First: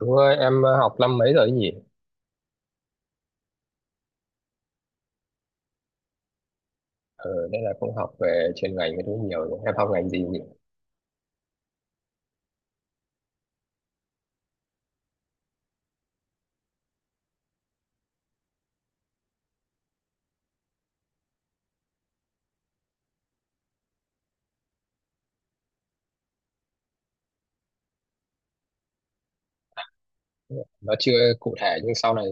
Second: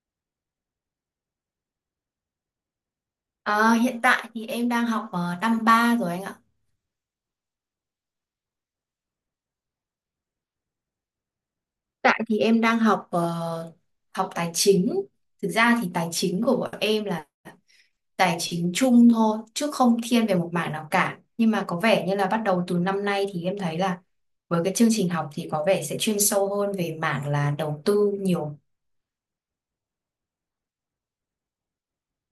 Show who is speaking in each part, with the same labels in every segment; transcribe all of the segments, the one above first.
Speaker 1: Đúng rồi, em học năm mấy rồi ấy nhỉ?
Speaker 2: Ờ, hiện tại thì em đang học năm 3 rồi anh ạ.
Speaker 1: Ờ, nên là cũng học về chuyên ngành cái thứ nhiều nhỉ? Em học ngành gì nhỉ?
Speaker 2: Tại thì em đang học tài chính. Thực ra thì tài chính của bọn em là tài chính chung thôi, chứ không thiên về một mảng nào cả. Nhưng mà có vẻ như là bắt đầu từ năm nay thì em thấy là với cái chương trình học thì có vẻ sẽ chuyên sâu hơn về mảng là đầu tư nhiều.
Speaker 1: Nó chưa cụ thể nhưng sau này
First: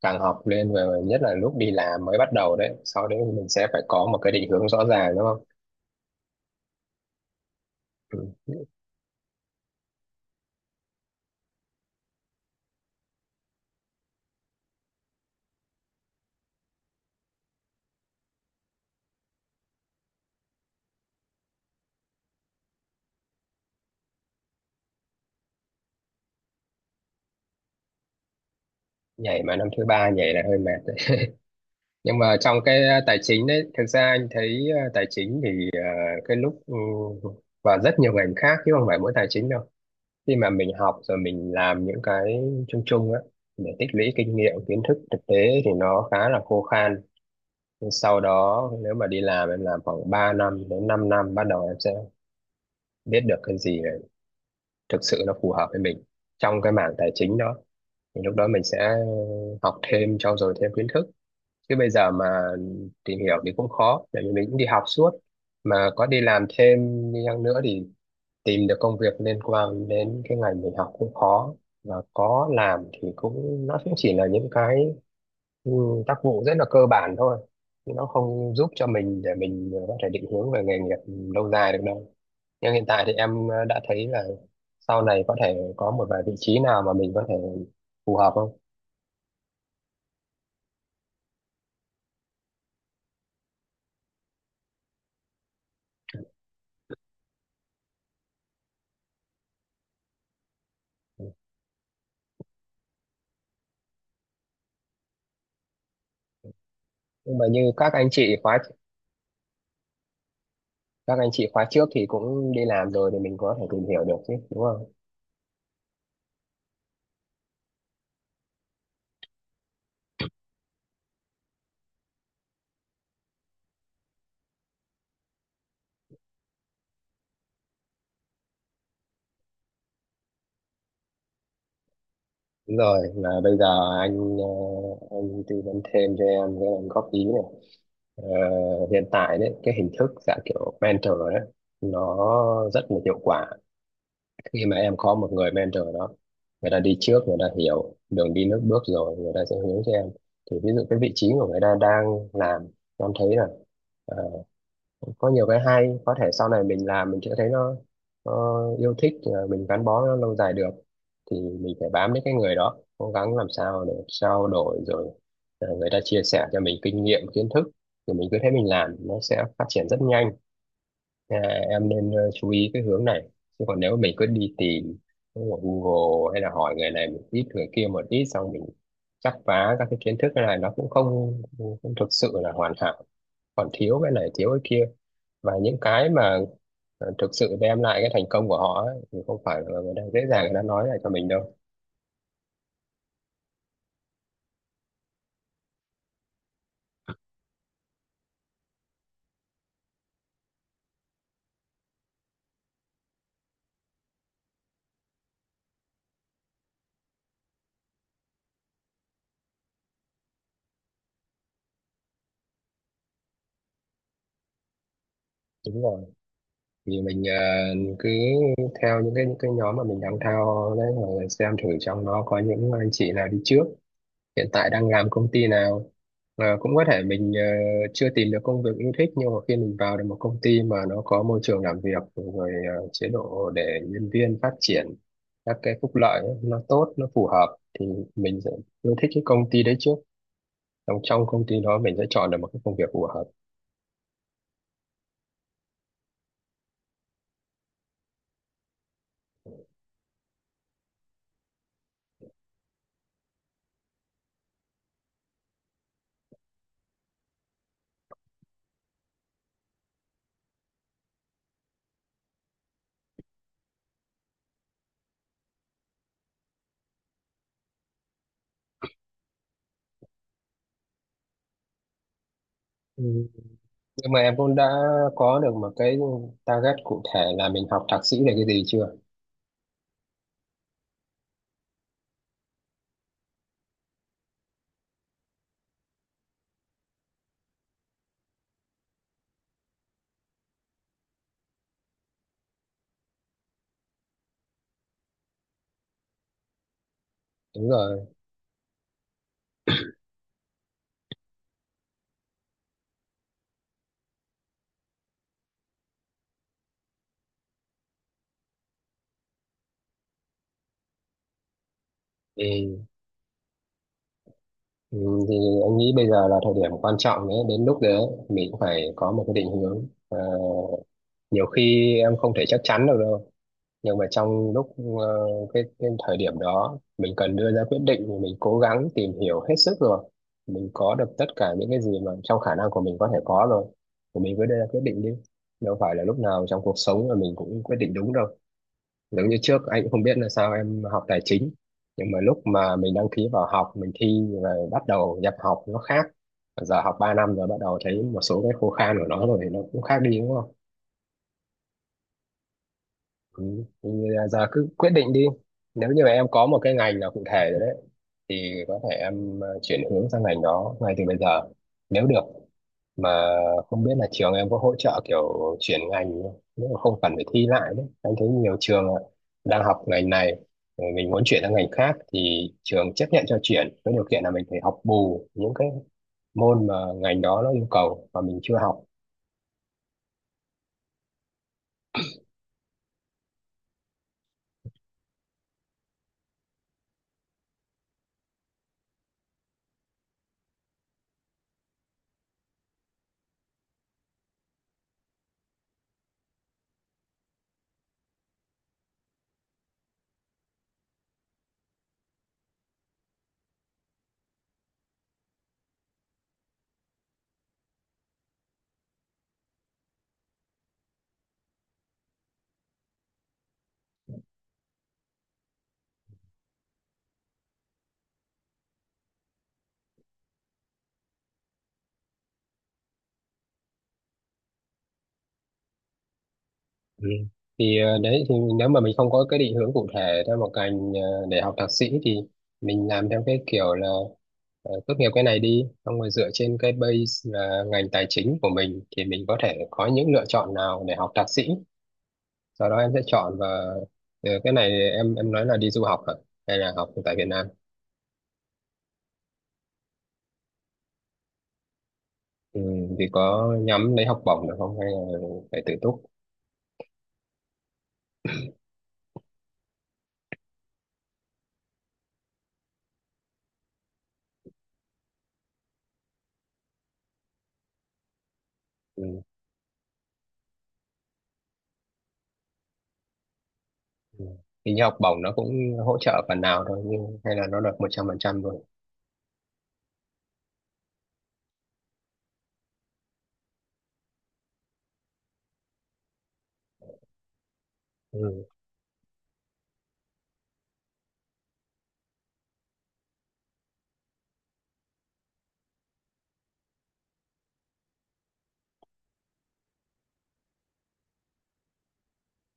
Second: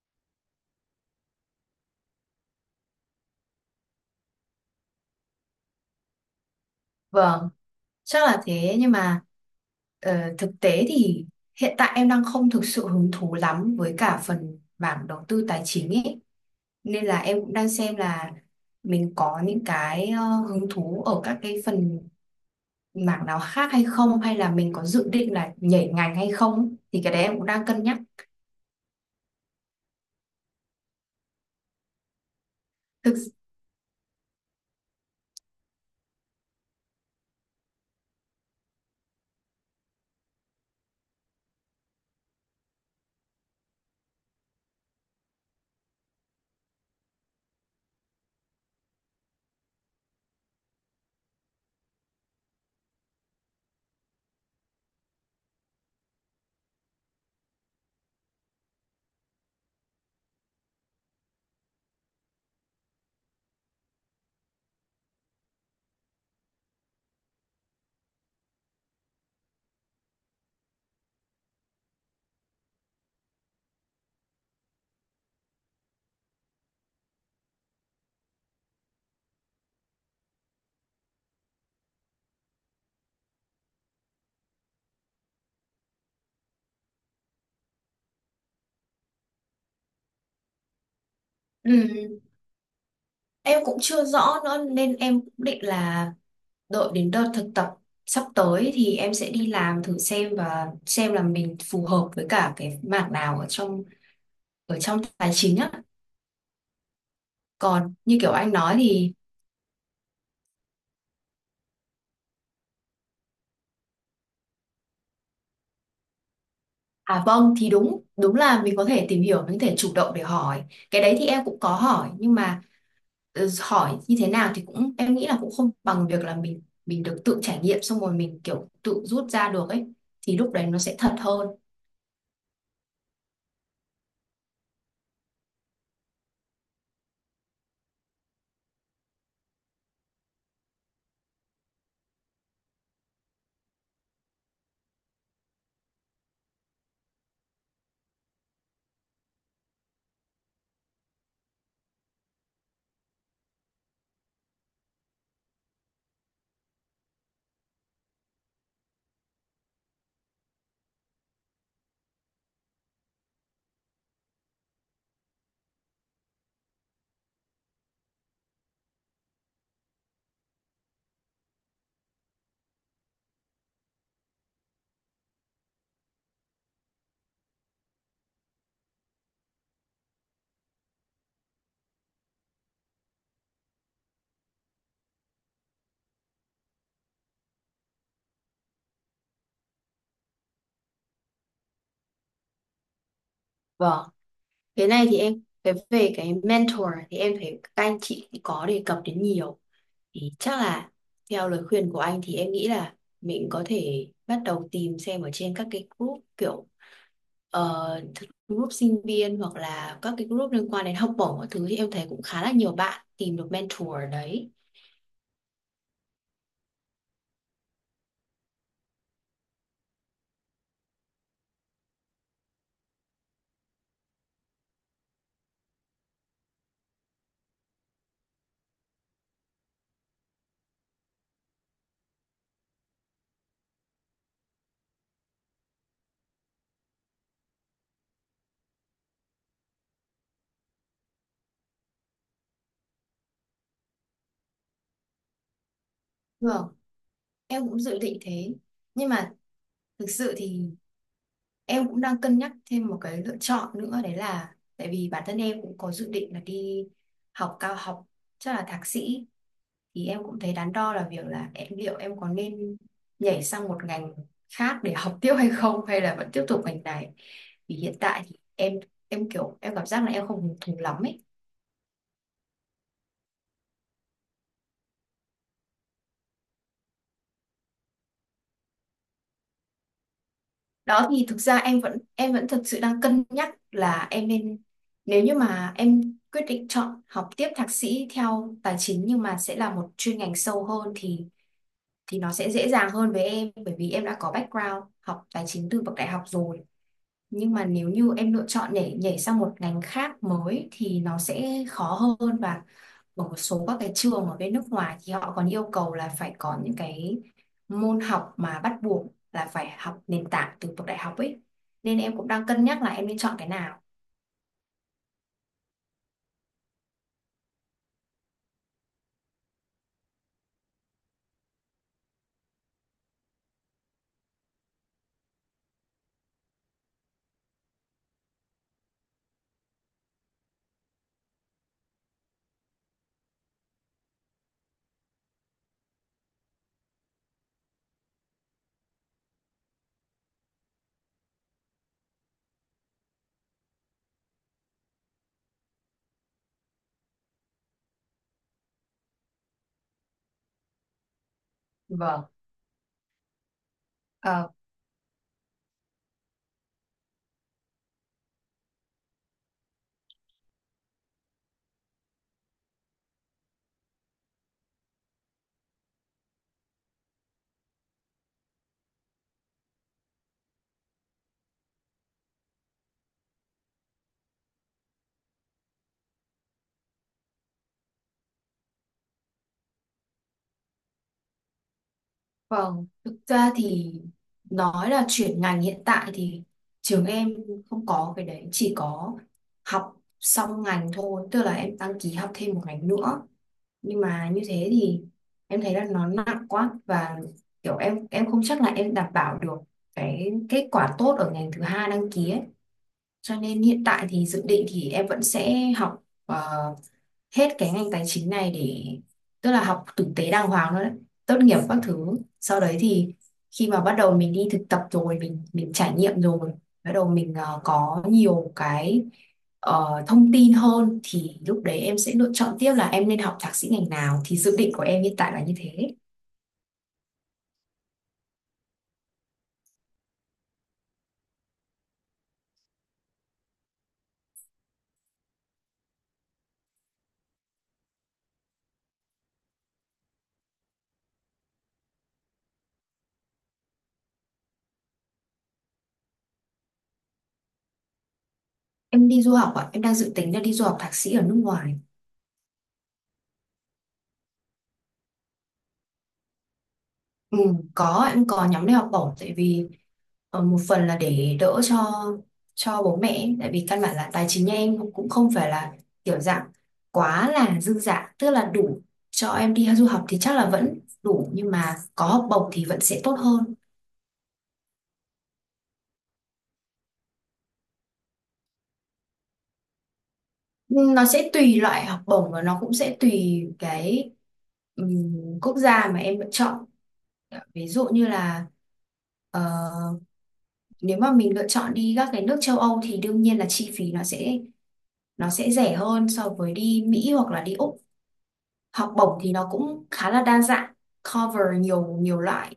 Speaker 1: càng học lên, về nhất là lúc đi làm mới bắt đầu đấy. Sau đấy thì mình sẽ phải có một cái định hướng rõ ràng đúng không?
Speaker 2: Vâng, chắc là
Speaker 1: Ừ.
Speaker 2: thế nhưng mà thực tế thì hiện tại em đang không thực sự hứng thú lắm với cả phần mảng đầu tư tài chính ấy. Nên là em cũng đang xem là mình có những cái hứng thú ở các cái phần mảng nào khác hay không, hay là mình có dự định là nhảy ngành hay không, thì cái đấy em cũng đang cân nhắc.
Speaker 1: Nhảy mà năm thứ ba nhảy là hơi mệt đấy. Nhưng mà trong cái
Speaker 2: Thực
Speaker 1: tài chính đấy, thực ra anh thấy tài chính thì cái lúc ừ, và rất nhiều ngành khác chứ không phải mỗi tài chính đâu. Khi mà mình học rồi mình làm những cái chung chung á để tích lũy kinh nghiệm kiến thức thực tế thì nó khá là khô khan. Nhưng sau đó nếu mà đi làm, em làm khoảng 3 năm đến 5 năm, bắt đầu em sẽ biết được cái gì là thực sự nó phù hợp với mình, trong cái mảng tài chính đó thì lúc đó mình sẽ học thêm, trau dồi thêm kiến thức. Chứ bây giờ mà tìm hiểu thì cũng khó, tại vì mình cũng đi học suốt, mà có đi làm thêm đi chăng nữa thì tìm được công việc liên quan đến cái ngành mình học cũng khó, và có làm thì cũng, nó cũng chỉ là những cái ừ, tác vụ rất là cơ bản thôi, chứ nó không giúp cho mình để mình có thể định hướng về nghề nghiệp lâu dài được đâu. Nhưng hiện tại thì em đã thấy là sau này có thể có một vài vị trí nào mà mình có thể phù hợp không.
Speaker 2: ừ, em cũng chưa rõ nữa nên em cũng định là đợi đến đợt thực tập sắp tới thì em sẽ đi làm thử xem, và xem là mình phù hợp với cả cái mảng nào ở trong tài chính á.
Speaker 1: Nhưng mà như các
Speaker 2: Còn
Speaker 1: anh
Speaker 2: như kiểu
Speaker 1: chị
Speaker 2: anh
Speaker 1: khóa,
Speaker 2: nói thì,
Speaker 1: các anh chị khóa trước thì cũng đi làm rồi thì mình có thể tìm hiểu được chứ đúng không?
Speaker 2: à vâng, thì đúng đúng là mình có thể tìm hiểu, mình có thể chủ động để hỏi. Cái đấy thì em cũng có hỏi nhưng mà hỏi như thế nào thì cũng em nghĩ là cũng không bằng việc là mình được tự trải nghiệm xong rồi mình kiểu tự rút ra được ấy, thì lúc đấy nó sẽ thật hơn.
Speaker 1: Đúng rồi, mà bây giờ anh anh tư vấn thêm cho em, cái em góp ý này. Ờ, hiện tại đấy cái hình thức dạng kiểu mentor đấy nó rất là hiệu quả. Khi mà em có một người mentor đó, người ta đi trước, người ta hiểu đường đi nước bước rồi, người ta sẽ hướng cho em. Thì ví dụ cái vị trí của người ta đang làm em thấy là ờ, có nhiều cái hay, có thể sau này mình làm mình sẽ thấy nó yêu thích, mình gắn bó nó lâu dài được, thì mình phải bám đến cái người đó, cố gắng làm sao để trao đổi rồi người ta chia sẻ cho mình kinh nghiệm kiến thức, thì mình cứ thế mình làm, nó sẽ phát triển rất nhanh. À, em nên chú ý cái hướng này. Chứ còn nếu mình cứ đi tìm ở Google hay là hỏi người này một ít, người kia một ít, xong mình chắp vá các cái kiến thức, này nó cũng không thực sự là hoàn hảo, còn thiếu cái này thiếu cái kia. Và những cái mà thực sự đem lại cái thành công của họ ấy, thì không phải là người ta dễ dàng người ta nói lại cho mình đâu.
Speaker 2: Vâng. Cái này thì em về cái mentor thì em thấy các anh chị thì có đề cập đến nhiều. Thì chắc là theo lời khuyên của anh thì em nghĩ là mình có thể bắt đầu tìm xem ở trên các cái group kiểu ờ, group sinh viên hoặc là các cái group liên quan đến học bổng các thứ, thì em thấy cũng khá là nhiều bạn tìm được mentor ở đấy.
Speaker 1: Đúng rồi, vì mình cứ theo những cái nhóm mà mình đang theo đấy, rồi xem thử trong nó có những anh chị nào đi trước hiện tại đang làm công ty nào. Ờ, cũng có thể mình chưa tìm được công việc yêu thích, nhưng mà khi mình vào được một công ty mà nó có môi trường làm việc rồi, chế độ để nhân viên phát triển, các cái phúc lợi ấy, nó tốt nó phù hợp, thì mình sẽ yêu thích cái công ty đấy trước, trong trong công ty đó mình sẽ chọn được một cái công việc phù hợp.
Speaker 2: Vâng, em cũng dự định thế. Nhưng mà thực sự thì em cũng đang cân nhắc thêm một cái lựa chọn nữa, đấy là tại vì bản thân em cũng có dự định là đi học cao học, chắc là thạc sĩ, thì em cũng thấy đắn đo là việc là em liệu em có nên nhảy sang một ngành khác để học tiếp hay không, hay là vẫn tiếp tục ngành này. Vì hiện tại thì em kiểu em cảm giác là em không hứng thú lắm ấy.
Speaker 1: Ừ, nhưng mà em cũng đã có được một cái target cụ thể là mình học thạc sĩ là cái gì chưa?
Speaker 2: Đó thì thực ra em vẫn thực sự đang cân nhắc là em nên, nếu như mà em quyết định chọn học tiếp thạc sĩ theo tài chính nhưng mà sẽ là một chuyên ngành sâu hơn, thì nó sẽ dễ dàng hơn với em bởi vì em đã có background học tài chính từ bậc đại học rồi. Nhưng mà
Speaker 1: Đúng
Speaker 2: nếu
Speaker 1: rồi.
Speaker 2: như em lựa chọn để nhảy sang một ngành khác mới thì nó sẽ khó hơn, và ở một số các cái trường ở bên nước ngoài thì họ còn yêu cầu là phải có những cái môn học mà bắt buộc là phải học nền tảng từ bậc đại học ấy. Nên em cũng đang cân nhắc
Speaker 1: Ừ.
Speaker 2: là em nên chọn cái nào.
Speaker 1: Ừ, thì anh nghĩ bây giờ là thời điểm quan trọng đấy, đến lúc đấy mình cũng phải có một cái định hướng. Ờ, nhiều khi em không thể chắc chắn được đâu, nhưng mà trong lúc ờ, cái thời điểm đó mình cần đưa ra quyết định, thì mình cố gắng tìm hiểu hết sức rồi, mình có được tất cả những cái gì mà trong khả năng của mình có thể có rồi, thì mình cứ đưa ra quyết định đi. Đâu phải là lúc nào trong cuộc sống là mình cũng quyết định đúng đâu. Giống như trước anh cũng không biết là sao em học tài chính, nhưng mà lúc mà mình đăng ký vào học, mình thi rồi bắt đầu nhập học nó khác, giờ học 3 năm rồi bắt đầu thấy một số cái khô khan của nó rồi thì nó cũng khác đi đúng không?
Speaker 2: Vâng.
Speaker 1: Ừ. Thì giờ
Speaker 2: Ờ.
Speaker 1: cứ quyết định đi, nếu như mà em có một cái ngành nào cụ thể rồi đấy thì có thể em chuyển hướng sang ngành đó ngay từ bây giờ nếu được. Mà không biết là trường em có hỗ trợ kiểu chuyển ngành không? Nếu mà không cần phải thi lại đấy, anh thấy nhiều trường ạ, đang học ngành này rồi mình muốn chuyển sang ngành khác thì trường chấp nhận cho chuyển, với điều kiện là mình phải học bù những cái môn mà ngành đó nó yêu cầu mà mình chưa học.
Speaker 2: Vâng, thực ra thì nói là chuyển ngành, hiện tại thì trường em không có cái đấy, chỉ có học xong ngành thôi, tức là em đăng ký học thêm một ngành nữa. Nhưng mà như thế thì em thấy là nó nặng quá, và kiểu em không chắc là em đảm bảo được cái kết quả tốt ở ngành thứ hai đăng ký ấy. Cho nên hiện tại thì dự định thì em vẫn sẽ học hết cái ngành tài chính này để, tức là học tử tế đàng hoàng thôi đấy, tốt nghiệp các thứ, sau đấy thì khi mà bắt đầu mình đi thực tập rồi mình trải nghiệm rồi, bắt đầu mình có nhiều cái thông tin hơn thì lúc đấy em sẽ lựa chọn tiếp là em nên học thạc sĩ ngành nào, thì dự định của em hiện tại là như thế.
Speaker 1: Ừ. Thì đấy, thì nếu mà mình không có cái định hướng cụ thể theo một ngành để học thạc sĩ, thì mình làm theo cái kiểu là tốt nghiệp cái này đi xong rồi dựa trên cái base là ngành tài chính của mình, thì mình có thể có những lựa chọn nào để học thạc sĩ, sau đó em sẽ chọn. Và cái này em nói là đi du học hả, hay là học tại Việt Nam?
Speaker 2: Em đi du học ạ, em đang dự tính là đi du học thạc sĩ ở nước ngoài.
Speaker 1: Ừ, thì có nhắm lấy học bổng được không, hay là phải tự túc?
Speaker 2: Ừ, em có nhóm đi học bổng, tại vì một phần là để đỡ cho bố mẹ ấy. Tại vì căn bản là tài chính nhà em cũng không phải là kiểu dạng quá là dư dả, tức là đủ
Speaker 1: Ừ.
Speaker 2: cho em đi du học thì chắc là vẫn đủ nhưng mà có học bổng thì vẫn sẽ tốt hơn.
Speaker 1: Ừ. Hình như học bổng nó cũng hỗ trợ phần nào thôi, nhưng hay là nó được 100%?
Speaker 2: Ừ, nó sẽ tùy loại học bổng và nó cũng sẽ tùy cái quốc gia mà em lựa chọn, ví dụ như là
Speaker 1: Rồi.
Speaker 2: ờ, nếu mà mình lựa chọn đi các cái nước châu Âu thì đương nhiên là chi phí nó sẽ rẻ hơn so với đi Mỹ hoặc là đi Úc. Học bổng thì nó cũng khá là đa dạng, cover nhiều nhiều loại.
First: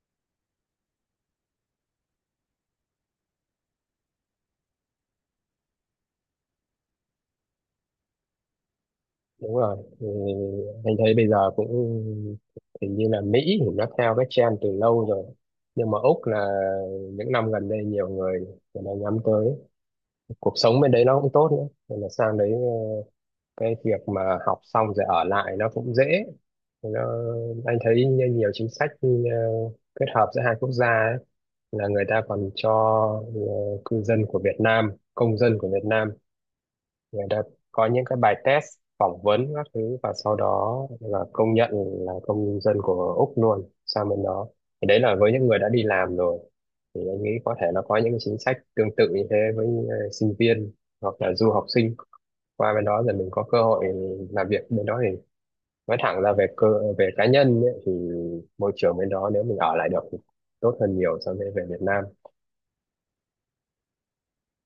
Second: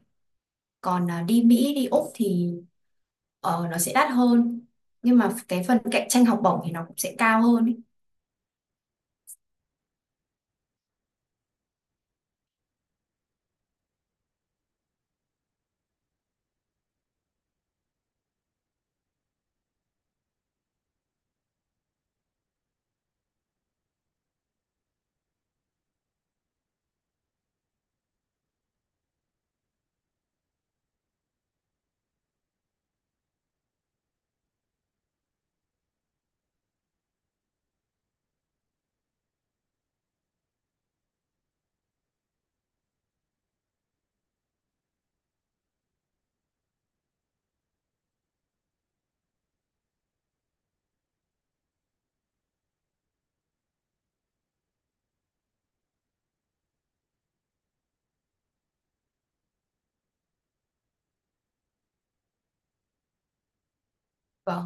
Speaker 2: Còn à, đi Mỹ đi Úc thì nó sẽ đắt hơn nhưng mà cái phần cạnh tranh học bổng thì nó cũng sẽ cao hơn ấy.
Speaker 1: Đúng rồi, thì anh thấy bây giờ cũng hình như là Mỹ thì nó theo cái trend từ lâu rồi, nhưng mà Úc là những năm gần đây nhiều người, người ta nhắm tới, cuộc sống bên đấy nó cũng tốt nữa, nên là sang đấy cái việc mà học xong rồi ở lại nó cũng dễ. Thì anh thấy như nhiều chính sách kết hợp giữa hai quốc gia ấy, là người ta còn cho ờ, cư dân của Việt Nam, công dân của Việt Nam, người ta có những cái bài test, phỏng vấn các thứ, và sau đó là công nhận là công dân của Úc luôn sang bên đó. Thì đấy là với những người đã đi làm rồi, thì anh nghĩ có thể nó có những cái chính sách tương tự như thế với sinh viên hoặc là du học sinh, qua bên đó rồi mình có cơ hội làm việc bên đó, thì nói thẳng là về về cá nhân ấy, thì môi trường bên đó nếu mình ở lại được thì tốt hơn nhiều so với về Việt Nam.
Speaker 2: Vâng,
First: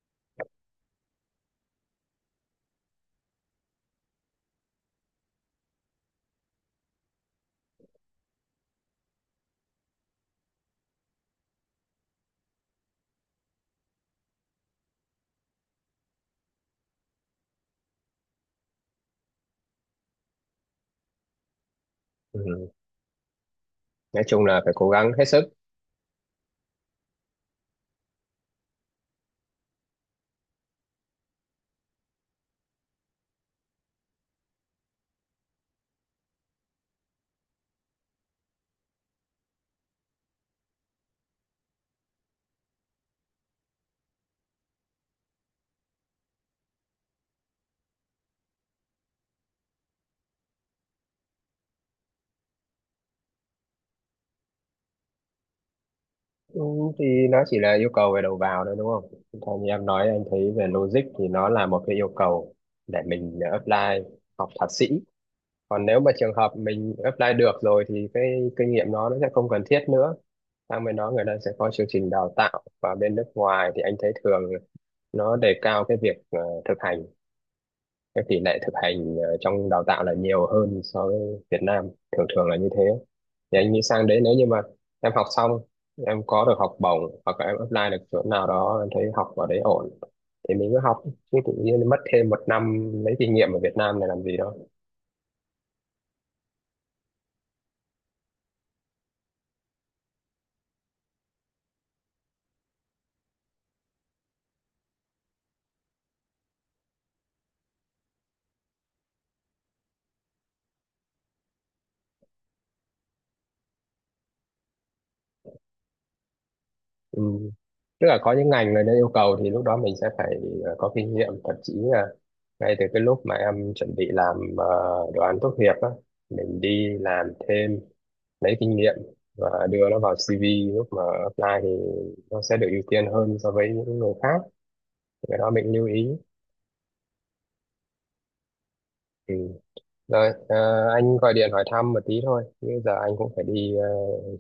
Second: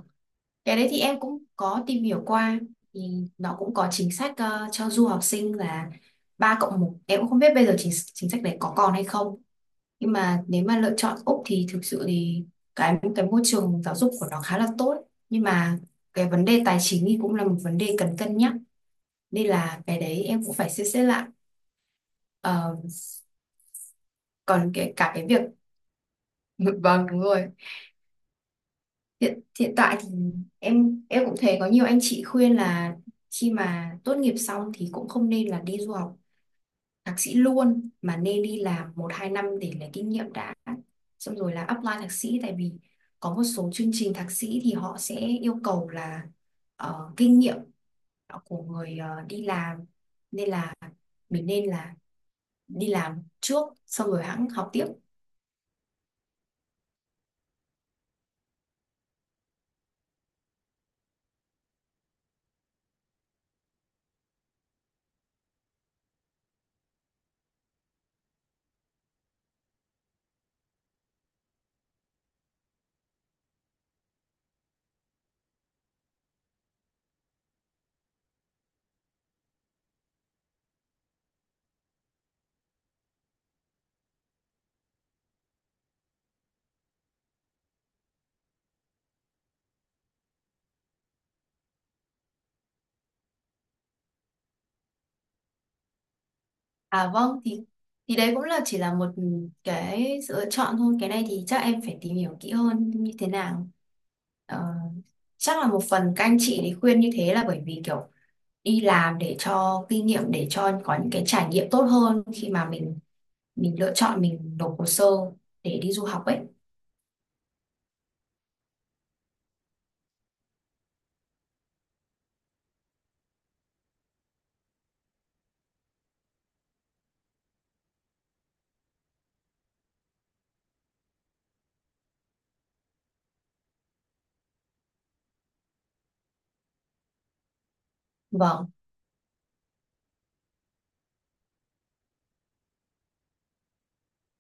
Speaker 2: cái đấy thì em cũng có tìm hiểu qua, thì nó cũng có chính sách cho du học sinh là 3+1, em cũng không biết bây giờ chính chính sách đấy có còn hay không. Nhưng mà nếu mà lựa chọn Úc thì thực sự thì cái môi trường giáo dục của nó khá là tốt, nhưng mà cái vấn đề tài chính thì cũng là một vấn đề cần cân nhắc, nên là cái đấy em cũng phải xem xét lại.
Speaker 1: Ừ.
Speaker 2: Ờ,
Speaker 1: Nói chung là
Speaker 2: còn
Speaker 1: phải cố
Speaker 2: cái
Speaker 1: gắng
Speaker 2: cả
Speaker 1: hết
Speaker 2: cái việc
Speaker 1: sức.
Speaker 2: vâng, đúng rồi. Hiện hiện tại thì em cũng thấy có nhiều anh chị khuyên là khi mà tốt nghiệp xong thì cũng không nên là đi du học thạc sĩ luôn mà nên đi làm một hai năm để lấy kinh nghiệm đã, xong rồi là apply thạc sĩ, tại vì có một số chương trình thạc sĩ thì họ sẽ yêu cầu là kinh nghiệm của người đi làm, nên là mình nên là đi làm trước xong rồi hãng học tiếp.
Speaker 1: Ừ, thì nó chỉ là yêu cầu về đầu vào thôi đúng không? Còn như em nói, anh thấy về logic thì nó là một cái yêu cầu để mình apply học thạc sĩ. Còn nếu mà trường hợp mình apply được rồi thì cái kinh nghiệm nó sẽ không cần thiết nữa. Sang bên đó người ta sẽ có chương trình đào tạo, và bên nước ngoài thì anh thấy thường nó đề cao cái việc thực hành, các tỷ lệ thực hành trong đào tạo là nhiều hơn so với Việt Nam, thường thường là như thế. Thì anh nghĩ sang đấy nếu như mà em học xong, em có được học bổng hoặc là em apply được chỗ nào đó em thấy học ở đấy ổn thì mình cứ học. Chứ tự nhiên mất thêm 1 năm lấy kinh nghiệm ở Việt Nam này làm gì đâu.
Speaker 2: À vâng, thì đấy cũng là chỉ là một cái sự lựa chọn thôi. Cái này thì chắc em phải tìm hiểu kỹ hơn như thế nào. Ờ, chắc là một phần các anh chị thì khuyên như thế là bởi vì kiểu đi làm để cho kinh nghiệm, để cho có những cái trải nghiệm tốt hơn khi mà mình lựa chọn mình nộp hồ sơ để đi du học ấy.
Speaker 1: Ừ. Tức là có những ngành người ta yêu cầu, thì lúc đó mình sẽ phải có kinh nghiệm, thậm chí là ngay từ cái lúc mà em chuẩn bị làm đồ án tốt nghiệp á, mình đi làm thêm lấy kinh nghiệm và đưa nó vào CV, lúc mà apply thì nó sẽ được ưu tiên hơn so với những người khác, cái đó mình lưu ý.
Speaker 2: Vâng,
Speaker 1: Ừ. Rồi anh gọi điện hỏi thăm một tí thôi, bây giờ anh cũng phải đi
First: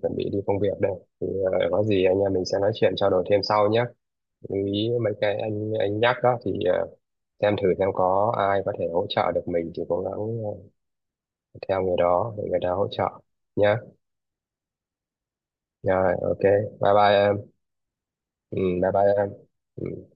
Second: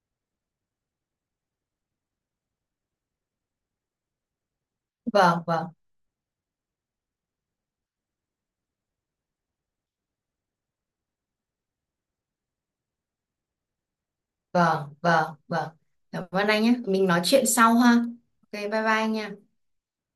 Speaker 1: chuẩn bị đi công việc đây. Thì có gì anh em mình sẽ nói chuyện trao đổi thêm sau nhé. Lưu ý mấy cái
Speaker 2: vâng, vâng,
Speaker 1: anh nhắc đó thì xem thử xem có ai có thể hỗ trợ được mình thì cố gắng theo người đó để người ta hỗ trợ nhé.
Speaker 2: vâng, vâng, vâng.
Speaker 1: Rồi,
Speaker 2: Cảm
Speaker 1: ok,
Speaker 2: ơn anh nhé.
Speaker 1: bye
Speaker 2: Mình
Speaker 1: bye
Speaker 2: nói
Speaker 1: em.
Speaker 2: chuyện sau ha. Ok,
Speaker 1: Ừ,
Speaker 2: bye bye
Speaker 1: bye bye
Speaker 2: anh
Speaker 1: em.
Speaker 2: nha.
Speaker 1: Ừ.